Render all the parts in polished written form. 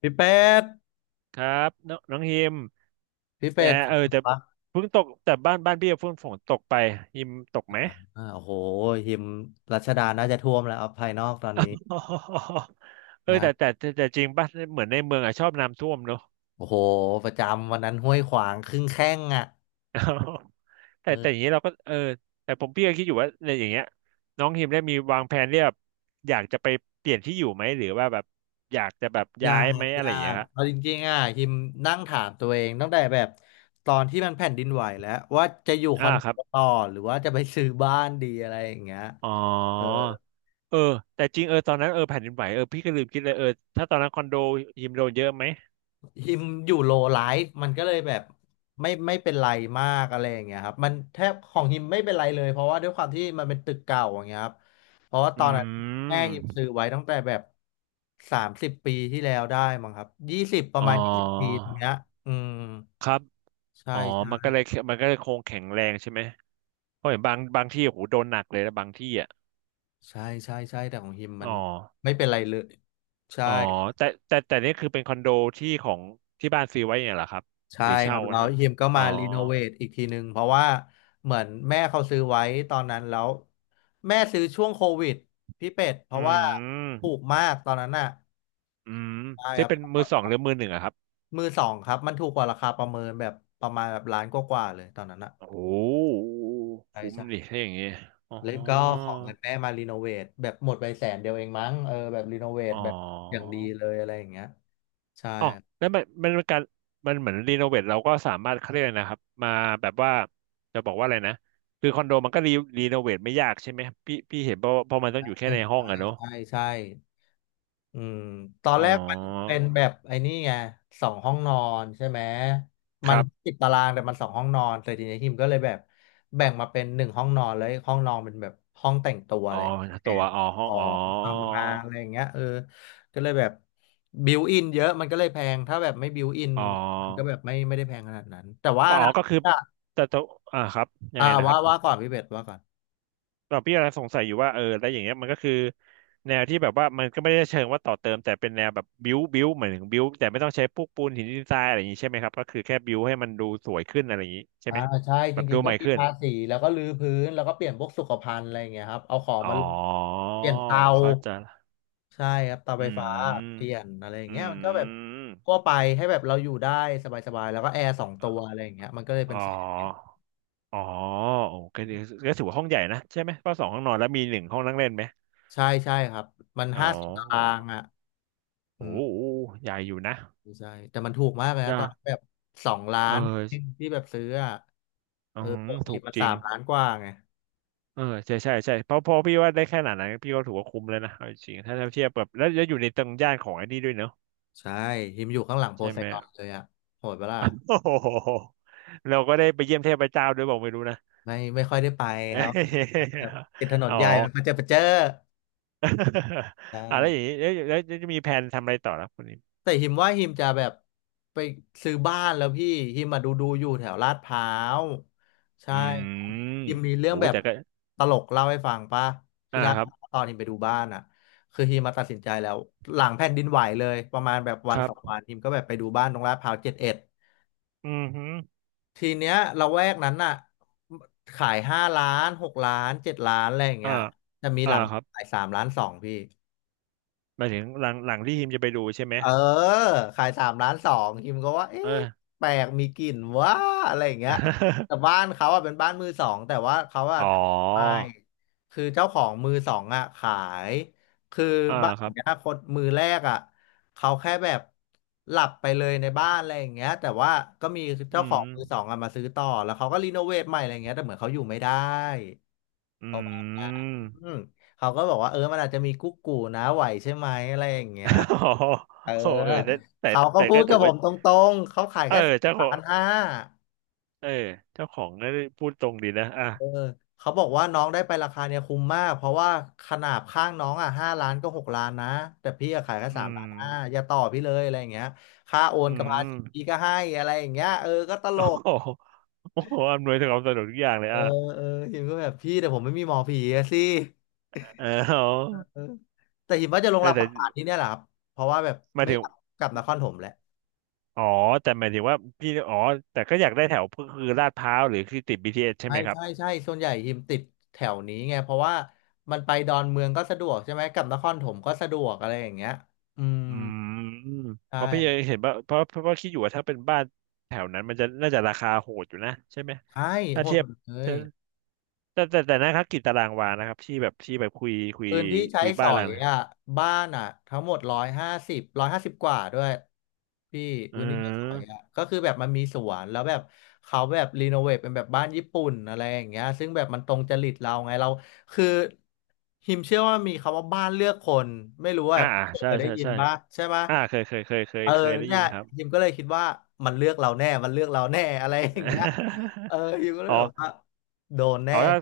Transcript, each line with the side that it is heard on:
left: พี่เป็ด
right: ครับน้องน้องฮิม
left: พี่
right: เอ
left: เป็
right: อ
left: ด
right: เออ
left: บอ
right: แต่
left: กว่า
right: เพิ่งตกแต่บ้านบ้านพี่เพิ่งฝนตกไปฮิมตกไหม
left: โอ้โหหิมรัชดาน่าจะท่วมแล้วเอาภายนอกตอนนี้
right: เออ
left: นะ
right: แต่แต่แต่แต่จริงป่ะเหมือนในเมืองอะชอบน้ำท่วมเนอะ
left: โอ้โหประจำวันนั้นห้วยขวางครึ่งแข้งอ่ะ
right: แต่อย่าง
left: เอ
right: นี้เราก็แต่ผมพี่ก็คิดอยู่ว่าในอย่างเงี้ยน้องฮิมได้มีวางแผนเรียบอยากจะไปเปลี่ยนที่อยู่ไหมหรือว่าแบบอยากจะแบบ
left: อยา
right: ย้ายไหม
left: ก
right: อะไร
left: ยา
right: อย่างเงี้
left: ก
right: ยครับ
left: เอาจริงๆอ่ะหิมนั่งถามตัวเองตั้งแต่แบบตอนที่มันแผ่นดินไหวแล้วว่าจะอยู่ค
right: อ่า
left: อนโด
right: ครับ
left: ต่อหรือว่าจะไปซื้อบ้านดีอะไรอย่างเงี้ย
right: อ๋อเออแต่จริงตอนนั้นแผ่นดินไหวพี่ก็ลืมคิดเลยถ้าตอนนั้นคอนโดฮิมโดนเยอะไหม
left: ฮิมอยู่โลไลฟ์มันก็เลยแบบไม่ไม่เป็นไรมากอะไรอย่างเงี้ยครับมันแทบของฮิมไม่เป็นไรเลยเพราะว่าด้วยความที่มันเป็นตึกเก่าอย่างเงี้ยครับเพราะว่าต
right: อื
left: อนนั้นแม่
right: ม
left: ฮิมซื้อไว้ตั้งแต่แบบ30 ปีที่แล้วได้มั้งครับยี่สิบป
right: อ๋
left: ระ
right: อ
left: มาณ20 ปีตรงเนี้ยอืม
right: ครับ
left: ใช่
right: อ๋อมันก็
left: ใช่
right: เลยมันก็เลยคงแข็งแรงใช่ไหมเพราะเห็นบางบางที่โอ้โหโดนหนักเลยนะบางที่อ่ะ
left: ใช่ใช่ใช่แต่ของฮิมมั
right: อ๋อ
left: นไม่เป็นไรเลยใช่
right: อ๋อแต่นี่คือเป็นคอนโดที่ของที่บ้านซื้อไว้เนี่ยเหรอครับ
left: ใช่
right: หรือ
left: ค
right: เช่า
left: รับแล้
right: นะ
left: ว
right: ครับ
left: ฮิมก็
right: อ๋
left: มา
right: อ
left: รีโนเวทอีกทีหนึ่งเพราะว่าเหมือนแม่เขาซื้อไว้ตอนนั้นแล้วแม่ซื้อช่วงโควิดพี่เป็ดเพ
right: อื
left: ราะว่าถูก
right: ม
left: มากตอนนั้นน่ะ
right: อืม
left: ใช่ค
right: ซื้อ
left: รับ
right: เป็นมือสองหรือมือหนึ่งอะครับ
left: มือสองครับมันถูกกว่าราคาประเมินแบบประมาณแบบล้านกว่าๆเลยตอนนั้นน่ะ
right: โอ้โห
left: ใช่
right: คุ้มดิ
left: ใช่
right: ถ้าอย่างงี้อ๋อ
left: แล้วก็ของเงินแม่มารีโนเวทแบบหมดไปแสนเดียวเองมั้งเออแบบรีโนเวท
right: อ๋อ
left: แบบอย่างดีเลยอะไรอย่างเงี้ยใช่
right: อ๋อแล้วมันเป็นการมันเหมือนรีโนเวทเราก็สามารถเขาเรียกอะไรนะครับมาแบบว่าจะบอกว่าอะไรนะคือคอนโดมันก็รีโนเวทไม่ยากใช่ไหมพี่เห็นเพราะมันต้อ
left: ใช
right: งอยู่แค่
left: ่
right: ในห้อ
left: ใช่
right: งอะเนอะ
left: ใช่ใช่ อืมตอน
right: อ๋อ
left: แรกมันเป็นแบบไอ้นี่ไงสองห้องนอนใช่ไหม
right: ค
left: มัน
right: รับ
left: ติดตารางแต่มันสองห้องนอนแต่ทีนี้ทีมก็เลยแบบแบ่งมาเป็นหนึ่งห้องนอนเลยห้องนอนเป็นแบบห้องแต่งตัว
right: อ๋
left: อะ
right: อ
left: ไรแอ
right: ตัว
left: น
right: อ๋อห้
left: ข
right: อง
left: อ
right: อ๋อ
left: งทำงานอะไรอย่างเงี้ยเออก็เลยแบบบิวอินเยอะมันก็เลยแพงถ้าแบบไม่บิวอิน
right: อ๋อ
left: มันก็แบบไม่ไม่ได้แพงขนาดนั้นแต่ว่า
right: ก็อ๋อ
left: นะ
right: ก็คือ
left: อ่ะ
right: แต่ตัวอ่าครับยั
left: อ่า
right: งไงนะค
left: ว่า
right: รับ
left: ว่าก่อนพี่เบสว่าก่อน
right: เราพี่กำลังสงสัยอยู่ว่าแล้วอย่างเงี้ยมันก็คือแนวที่แบบว่ามันก็ไม่ได้เชิงว่าต่อเติมแต่เป็นแนวแบบบิวเหมือนถึงบิวแต่ไม่ต้องใช้พวกปูนหินดินทรายอะไรอย่างงี้ใช่ไหมครับก็คือแค่บิวให้มันดูสวยขึ้นอะไรอย่างงี้ใช่
left: อ่า
right: ไหม
left: ใช่จ
right: แบบ
left: ริ
right: ดู
left: งๆ
right: ให
left: ก็
right: ม่
left: มี
right: ขึ้น
left: ทาสีแล้วก็รื้อพื้นแล้วก็เปลี่ยนพวกสุขภัณฑ์อะไรอย่างเงี้ยครับเอาของ
right: อ๋
left: มา
right: อ
left: ลงเปลี่ยนเตา
right: เข้าใจละ
left: ใช่ครับเตา
right: อื
left: ไฟฟ้าเปลี่
right: ม
left: ยนอะไรอย่าง
right: อื
left: เงี้ยมันก็แบบ
right: ม
left: ทั่วไปให้แบบเราอยู่ได้สบายๆแล้วก็แอร์สองตัวอะไรอย่างเงี้ยมันก็เลย
right: อ๋
left: เป็นแสน
right: ออ๋อโอ้ก็ดีก็ถือว่าห้องใหญ่นะใช่ไหมก็สองห้องนอนแล้วมีหนึ่งห้องนั่งเล่นไหม
left: ใช่ใช่ครับมัน
right: อ๋อ
left: 50 ตารางอ่ะอื
right: โอ้
left: ม
right: โหใหญ่อยู่นะ
left: ใช่แต่มันถูกมากเลยนะ
right: ย่า
left: ตอนแบบสองล้า
right: เอ
left: น
right: อ
left: ที่แบบซื้ออ่ะ
right: อื
left: เออป
right: ม
left: กติ
right: ถูก
left: มัน
right: จริ
left: สา
right: ง
left: มล้านกว่าไง
right: เออใช่เพราะพี่ว่าได้แค่ขนาดนั้นพี่ก็ถือว่าคุ้มแล้วนะเอาจริงๆถ้าเทียบแบบแล้วอยู่ในตรงย่านของไอ้นี่ด้วยเนอะ
left: ใช่ฮิมอยู่ข้างหลังโพ
right: ใช่
left: ไซ
right: ไหม
left: ดอนเลยอ่ะโหดปะล่ะ
right: โอ้โห เราก็ได้ไปเยี่ยมเทพเจ้าด้วยบอกไม่รู้นะ
left: ไม่ไม่ค่อยได้ไป
right: เอ
left: ครับ
right: ย
left: ครับติดถน
right: อ๋
left: น
right: อ
left: ใหญ่มันก็จะไปเจอ ใช่
right: อ่ะแล้วอย่างนี้แล้วจะมีแผนทำอะไรต่อแล้วคนนี้
left: แต่หิมว่าหิมจะแบบไปซื้อบ้านแล้วพี่หิมมาดูอยู่แถวลาดพร้าวใช่
right: อื
left: ครับหิ
right: ม
left: มมีเรื่อง
right: โอ้
left: แบบ
right: แต่ก็
left: ตลกเล่าให้ฟังป่ะ
right: อ่า
left: ที่ลาด
right: ค
left: พ
right: รับ
left: ร้าวตอนหิมไปดูบ้านอ่ะคือหิมมาตัดสินใจแล้วหลังแผ่นดินไหวเลยประมาณแบบวั
right: ค
left: น
right: รั
left: สองวั
right: บ
left: นหิมก็แบบไปดูบ้านตรงลาดพร้าว71
right: อืมฮึ
left: ทีเนี้ยละแวกนั้นน่ะขายห้าล้านหกล้าน7,000,000อะไรอย่าง
right: อ่า
left: เงี้ยจะมีห
right: อ่า
left: ลัง
right: ครับ
left: ขายสามล้านสองพี่
right: หมายถึงหลังหลังที่ทีมจะไปดูใช่ไหม
left: เออขาย3,200,000คิมก็ว่า
right: เอ
left: เอ๊ะ
right: อ
left: แปลกมีกลิ่นว่าอะไรอย่างเงี้ยแต่บ้านเขาอ่ะเป็นบ้านมือสองแต่ว่าเขาอ่ะ
right: อ๋
left: ท
right: อ
left: ำไปคือเจ้าของมือสองอ่ะขายคือ
right: อ่า
left: บ้าน
right: ค
left: ขอ
right: รั
left: ง
right: บ
left: เนี้ยคนมือแรกอ่ะเขาแค่แบบหลับไปเลยในบ้านอะไรอย่างเงี้ยแต่ว่าก็มีเจ้า
right: อื
left: ข
right: ม
left: องมือสองอ่ะมาซื้อต่อแล้วเขาก็รีโนเวทใหม่อะไรอย่างเงี้ยแต่เหมือนเขาอยู่ไม่ได้
right: อื
left: ปราะมาณนั้
right: ม
left: นเขาก็บอกว่าเออมันอาจจะมีกุ๊กกูนะไหวใช่ไหมอะไรอย่างเงี้
right: อ๋
left: ย
right: อ
left: เออ
right: โอ้แต่
left: เขาก็
right: แต่
left: พู
right: ก็
left: ด
right: ถื
left: กับ
right: อ
left: ผ
right: ว่า
left: มตรงๆเขาขาย
right: เออ
left: แค่
right: เจ้า
left: สาม
right: ข
left: ล้า
right: อง
left: นห้า
right: เออเจ้าของก็พูดตรงดีนะอ่ะ
left: เออเขาบอกว่าน้องได้ไปราคาเนี่ยคุ้มมากเพราะว่าขนาดข้างน้องอ่ะห้าล้านก็หกล้านนะแต่พี่อะขายแค่สา
right: อื
left: มล้า
right: ม
left: นห้าอย่าต่อพี่เลยอะไรอย่างเงี้ยค่าโอน
right: อื
left: กับภา
right: ม
left: ษีพี่ก็ให้อะไรอย่างเงี้ยเออก็ต ล
right: โอ้โ
left: ก
right: หโอ้โหอำนวยความสะดวกทุกอย่างเลย
left: เออ
right: อ่ะ
left: เออหิมก็แบบพี่แต่ผมไม่มีหมอผีอะสิ
right: เออเอา
left: เออแต่หิมว่าจะลง
right: แต่
left: รับป
right: แต่
left: ระกาศที่เนี่ยแหละครับเพราะว่าแบบ
right: หมาย
left: ไม่
right: ถึ
left: อ
right: ง
left: ยากกลับนครถมแล้ว
right: อ๋อแต่หมายถึงว่าพี่อ๋อแต่ก็อยากได้แถวก็คือลาดพร้าวหรือคือติด BTS ใช่
left: ใช่
right: ไหมครับ
left: ใช่ใช่ส่วนใหญ่ฮิมติดแถวนี้ไงเพราะว่ามันไปดอนเมืองก็สะดวกใช่ไหมกลับนครปฐมก็สะดวกอะไรอย่างเงี้ยอืม
right: อืม
left: ใช
right: เพราะพี่
left: ่
right: เห็นว่าเพราะว่าคิดอยู่ว่าถ้าเป็นบ้านแถวนั้นมันจะน่าจะราคาโหดอยู่นะใช่ไหม
left: ใช่
right: ถ้า
left: โหด
right: เทีย
left: หม
right: บ
left: ดเลย
right: แต่นะครับกิจตารางวานะครับที่แบบที่แบบคุย
left: พื้นที่ใช้
right: คุย
left: ส
right: บ้า
left: อ
right: นหลั
left: ย
right: งนะ
left: อ่ะบ้านอ่ะทั้งหมดร้อยห้าสิบกว่าด้วยพี่
right: อื
left: พื้นที่ใช้สอย
right: ม
left: อ่ะก็คือแบบมันมีสวนแล้วแบบเขาแบบรีโนเวทเป็นแบบบ้านญี่ปุ่นอะไรอย่างเงี้ยซึ่งแบบมันตรงจริตเราไงเราคือฮิมเชื่อว่ามีคำว่าบ้านเลือกคนไม่รู้ว่า
right: อ่า
left: แบบ
right: ใช่
left: เคยได้
right: ใช่
left: ยิน
right: ใช่
left: ป่ะใช่ปะ
right: อ่าเคยเคยเคยเคย
left: เออ
right: เคยได้
left: เนี่
right: ยิ
left: ย
right: นครับ
left: ฮิมก็เลยคิดว่ามันเลือกเราแน่มันเลือกเราแน่อะไรอย่างเงี้ยเออฮิมก็ เล
right: อ๋อ
left: ยแบบว่าโดนแน่
right: อ๋อถ้า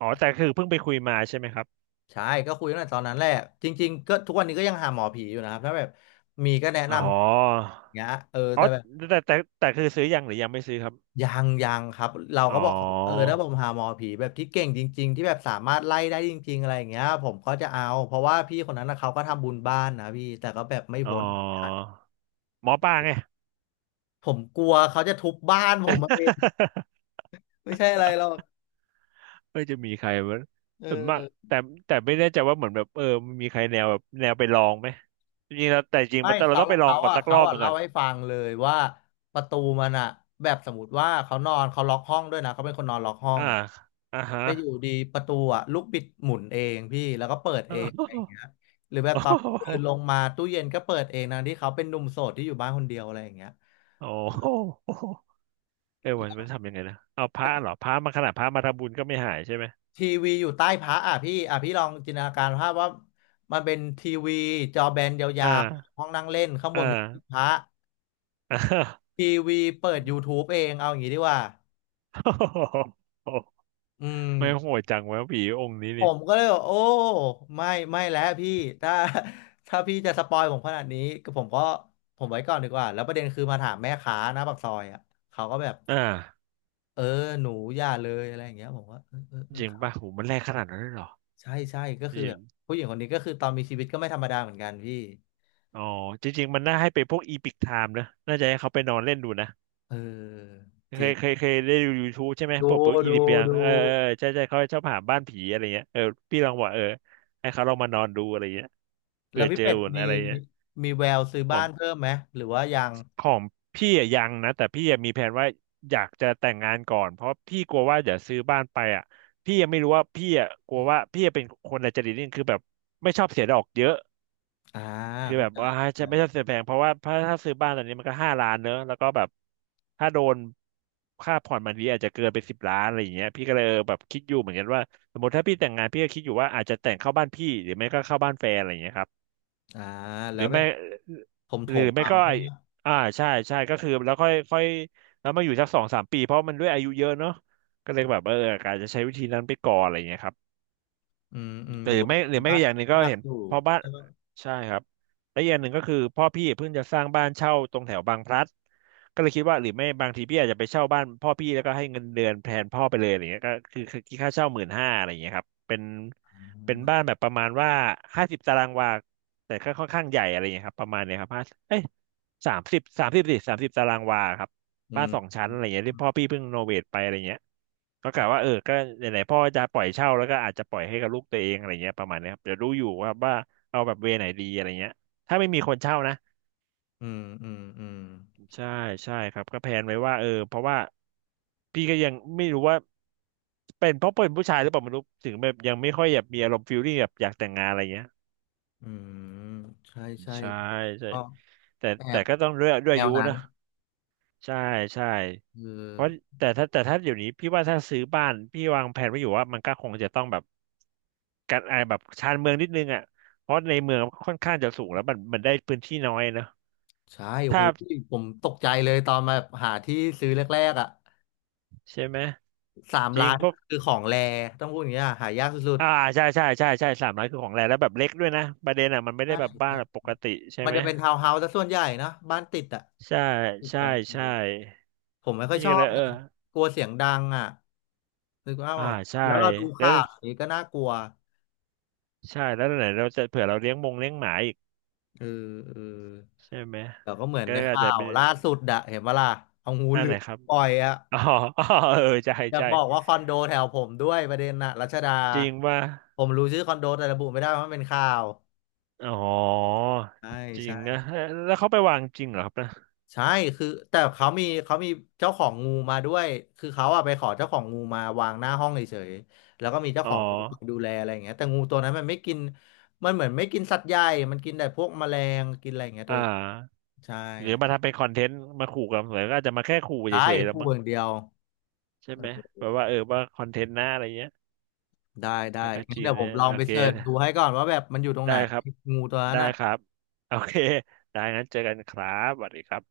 right: อ๋อแต่คือเพิ่งไปคุยมาใช่ไหมครับ
left: ใช่ก็คุยตั้งแต่ตอนนั้นแหละจริงๆก็ทุกวันนี้ก็ยังหาหมอผีอยู่นะครับถ้าแบบมีก็แนะน
right: อ๋อ
left: ำอย่างเงี้ยเออ
right: อ๋อ
left: แต่แบบ
right: แต่คือซื้อยังหรือยังไม่ซื้อครับ
left: ยังยังครับเรา
right: อ๋อ
left: ก็บอกเขาเออถ้าผมหาหมอผีแบบที่เก่งจริงๆที่แบบสามารถไล่ได้จริงๆอะไรอย่างเงี้ยผมก็จะเอาเพราะว่าพี่คนนั้นนะเขาก็ทำบุญบ้านนะพี่แต่ก็แบบไม่
right: อ๋อ
left: พ้น
right: หมอปลาไง
left: ผมกลัวเขาจะทุบบ้านผมมาเอง ไม่ใช่อะไรหรอก
right: เออจะมีใครมั้ย
left: เอ
right: ส่วนมาก
left: อ
right: แต่แต่ไม่แน่ใจว่าเหมือนแบบมันมีใครแนวแบบแนวไปลองไหมจริงๆแล้วแต่จริง
left: ไม่
right: มันต้องเรา
left: เขา
right: ต้องไปลอง
left: เขา
right: ก่อน
left: อ่ะ
right: สักร
left: เขา
right: อบห
left: อ่ะ
right: นึ่งก่
left: เล่า
right: อน
left: ให้ฟังเลยว่าประตูมันอ่ะแบบสมมติว่าเขานอนเขาล็อกห้องด้วยนะเขาเป็นคนนอนล็อกห้อ
right: อ่า
left: ง
right: อ่าฮะ
left: แต่อยู่ดีประตูอ่ะลูกบิดหมุนเองพี่แล้วก็เปิดเองอะไรอย่าง เงี้ยหรือแบบ
right: โอ้
left: ตอนเดินล
right: โห
left: งมาตู้เย็นก็เปิดเองนะที่เขาเป็นหนุ่มโสดที่อยู่บ้านคนเดียวอะไรอย่างเงี้ย
right: โอ้โหเออมันมันทำยังไงนะเอาพระเหรอพระมาขนาดพระมาทำบุญก็ไม่หายใช่ไหม
left: ทีวีอยู่ใต้พระอ่ะพี่อ่ะพี่ลองจินตนาการภาพว่ามันเป็นทีวีจอแบนย
right: อ่
left: าวๆ
right: า
left: ห้องนั่งเล่นข้างบ
right: อ่า
left: นเป็นที่พระ
right: อ่า
left: ทีวีเปิด YouTube เองเอาอย่างงี้ดีกว่า
right: โอ้โห
left: อืม
right: ไม่โหดจังวะผีองค์นี้
left: ผ
right: นี่
left: มก็เลยบอกโอ้ไม่ไม่แล้วพี่ถ้า ถ้าพี่จะสปอยผมขนาดนี้ก็ผมไว้ก่อนดีกว่าแล้วประเด็นคือมาถามแม่ค้าหน้าปากซอยอ่ะเขาก็แบบ
right: อ่า
left: เออหนูอย่าเลยอะไรอย่างเงี้ยผมว่าเออเออเออ
right: จริง
left: ครับ
right: ป่ะโหมันแรงขนาดนั้นเลยเหรอ
left: ใช่ใช่ก็คือแบบผู้หญิงคนนี้ก็คือตอนมีชีวิตก็ไม่ธรรมดาเหมือนกันพี่
right: อ๋อจริงๆมันน่าให้เป็นพวกอีพิกไทม์นะน่าจะให้เขาไปนอนเล่นดูนะ
left: เออ
right: เคยได้ดู YouTube ใช่ไหมพ
left: ดู
right: วกปุ๊บอีดิ
left: ดู
right: เปีย
left: ดู
right: เออเออใช่ใช่เขาชอบหาบ้านผีอะไรเงี้ยเออพี่ลองบอกเออให้เขาลองมานอนดูอะไรเงี้ย
left: แล้
right: เผื่
left: ว
right: อ
left: พี่
right: เจอ
left: เป็ด
right: อุ่น
left: มี
right: อะไรเงี้ย
left: แววซื้อ
right: ข
left: บ้า
right: อง
left: นเพิ่มไหมหรือว่ายัง
right: ของพี่อะยังนะแต่พี่ยังมีแผนว่าอยากจะแต่งงานก่อนเพราะพี่กลัวว่าเดี๋ยวซื้อบ้านไปอ่ะพี่ยังไม่รู้ว่าพี่อ่ะกลัวว่าพี่จะเป็นคนอัจฉริตนี่คือแบบไม่ชอบเสียดอกเยอะ
left: อ่า
right: คือแบ
left: เข้า
right: บ
left: ใจ
right: ว่า
left: เล
right: จะไม่ใช่
left: ย
right: ซื้อแพงเพราะว่าถ้าซื้อบ้านตอนนี้มันก็5 ล้านเนอะแล้วก็แบบถ้าโดนค่าผ่อนบางทีอาจจะเกินไป10 ล้านอะไรอย่างเงี้ยพี่ก็เลยแบบคิดอยู่เหมือนกันว่าสมมติถ้าพี่แต่งงานพี่ก็คิดอยู่ว่าอาจจะแต่งเข้าบ้านพี่หรือไม่ก็เข้าบ้านแฟนอะไรอย่างเงี้ยครับ
left: อ่า
right: ห
left: แล้
right: รื
left: ว
right: อ
left: แบ
right: ไม่
left: บผมถ
right: หรือ
left: ม
right: ไม่
left: เอา
right: ก็
left: ใช่
right: ไอ้
left: ไหม
right: อ่าใช่ใช่ก็คือแล้วค่อยค่อยแล้วมาอยู่สักสองสามปีเพราะมันด้วยอายุเยอะเนอะก็เลยแบบอาจจะใช้วิธีนั้นไปก่อนอะไรอย่างเงี้ยครับ
left: อืมอืม
right: หรื
left: โอ้
right: อ
left: โห
right: ไม่หรือไม่
left: บ้า
right: ก็
left: น
right: อย่างหนึ่งก็
left: หนัก
right: เห็น
left: อยู่
right: พ่อบ้าน
left: แล้วก็
right: ใช่ครับและอย่างหนึ่งก็คือพ่อพี่เพิ่งจะสร้างบ้านเช่าตรงแถวบางพลัดก็เลยคิดว่าหรือไม่บางทีพี่อาจจะไปเช่าบ้านพ่อพี่แล้วก็ให้เงินเดือนแทนพ่อไปเลยอะไรเงี้ยก็คือคิดค่าเช่า15,000อะไรเงี้ยครับเป็น
left: อื
right: เป็น
left: ม
right: บ้านแบบประมาณว่า50 ตารางวาแต่ก็ค่อนข้างใหญ่อะไรเงี้ยครับประมาณเนี้ยครับห้าเอ้ยสามสิบตารางวาครับ
left: อื
right: บ้านสอง
left: ม
right: ชั้นอะไรเงี้ยที่พ่อพี่เพิ่งโนเวทไปอะไรเงี้ยก็กะว่าก็ไหนๆพ่อจะปล่อยเช่าแล้วก็อาจจะปล่อยให้กับลูกตัวเองอะไรเงี้ยประมาณเนี้ยครับเดี๋ยวดูอยู่ว่าเอาแบบเวไหนดีอะไรเงี้ยถ้าไม่มีคนเช่านะ
left: อืมอืม
right: ใช่ใช่ครับก็แพลนไว้ว่าเพราะว่าพี่ก็ยังไม่รู้ว่าเป็นเพราะเป็นผู้ชายหรือเปล่าไม่รู้ถึงแบบยังไม่ค่อยแบบมีอารมณ์ฟิลลิ่งแบบอยากแต่งงานอะไรเงี้ย
left: อืมใช่ใช่
right: ใช่ใช่
left: ก็
right: แต่
left: แอ
right: แต่
left: บ
right: ก็ต้องด้วย
left: แน
right: อา
left: ว
right: ยุ
left: นั้น
right: นะใช่ใช่
left: คือ
right: เพราะแต่ถ้าแต่ถ้าอยู่นี้พี่ว่าถ้าซื้อบ้านพี่วางแผนไว้อยู่ว่ามันก็คงจะต้องแบบการไอแบบชานเมืองนิดนึงอ่ะเพราะในเมืองมันค่อนข้างจะสูงแล้วมันได้พื้นที่น้อยเนอะ
left: ใช่โอ้โห
right: ถ้า
left: ผมตกใจเลยตอนมาหาที่ซื้อแรกๆอ่ะ
right: ใช่ไหม
left: สาม
right: จริ
left: ล้า
right: ง
left: น
right: พวก
left: คือของแรต้องพูดอย่างเงี้ยหายากสุด
right: อ่าใช่ใช่ใช่ใช่300คือของแรงแล้วแบบเล็กด้วยนะประเด็นอ่ะมันไม่
left: ๆใช่
right: ได้แบบบ้าน
left: ใช่
right: แบบปกติใช่
left: มัน
right: ไหม
left: จะเป็นทาวน์เฮาส์ซะส่วนใหญ่เนอะบ้านติดอ่ะ
right: ใช่
left: ติด
right: ใช่
left: กันเล
right: ใช่
left: ยผมไม่ค่อย
right: พี่
left: ชอ
right: ก็เล
left: บ
right: ย
left: ไงกลัวเสียงดังอ่ะคือว่า
right: อ่า
left: แบบ
right: ใช่
left: แล้วเราดู
right: แล้ว
left: ข่าวอย่างนี้ก็น่ากลัว
right: ใช่แล้วไหนเราจะเผื่อเราเลี้ยงมงเลี้ยงหมาอีก
left: เออเออ
right: ใช่ไหม
left: แต่ก็เห
right: มั
left: มื
right: น
left: อน
right: ก็
left: ใน
right: อาจ
left: ข่า
right: จะ
left: ว
right: เป็น
left: ล่าสุดอะเห็นปะล่ะเอางู
right: อั
left: เห
right: น
left: ลื
right: ไหน
left: อม
right: ครับ
left: ปล่อยอะ
right: อ๋อ อ๋อเออใช่
left: อยาก
right: ใช่
left: บอกว่าคอนโดแถวผมด้วยประเด็นน่ะรัชดา
right: จริงป่ะ
left: ผมรู้ชื่อคอนโดแต่ระบุไม่ได้เพราะมันเป็นข่าว
right: อ๋อ
left: ใช่
right: จริง
left: ใช่
right: นะเแล้วเขาไปวางจริงเหรอครับนะ
left: ใช่คือแต่เขามีเจ้าของงูมาด้วยคือเขาอะไปขอเจ้าของงูมาวางหน้าห้องเฉยๆแล้วก็มีเจ้า
right: อ๋
left: ข
right: อ
left: องงูคอยดูแลอะไรอย่างเงี้ยแต่งูตัวนั้นมันไม่กินมันเหมือนไม่กินสัตว์ใหญ่มันกินแต่พวกแมลงกินอะไรอย่างเงี้ยตั
right: อ่า
left: วใช่
right: หรือมาทำเป็นคอนเทนต์มาขู่กันหรือก็อาจจะมาแค่ขู่
left: ใช่
right: เฉยๆแลว
left: คู่
right: มั้ง
left: อย่างเดียว
right: ใช่ไหมแบ
left: เออ
right: บว่าว่าคอนเทนต์หน้าอะไรเงี้ย
left: ได้ได้
right: แต่ก็
left: งั้น
right: จี
left: เดี๋
right: น
left: ยวผ
right: เนี่
left: ม
right: ย
left: ลอง
right: โอ
left: ไป
right: เค
left: เสิร์ชดูให้ก่อนว่าแบบมันอยู่ตรงไห
right: ได้
left: น
right: ครับ
left: งูตัวนั้น
right: ได้
left: อ่ะ
right: ครับโอเคได้งั้นเจอกันครับสวัสดีครับ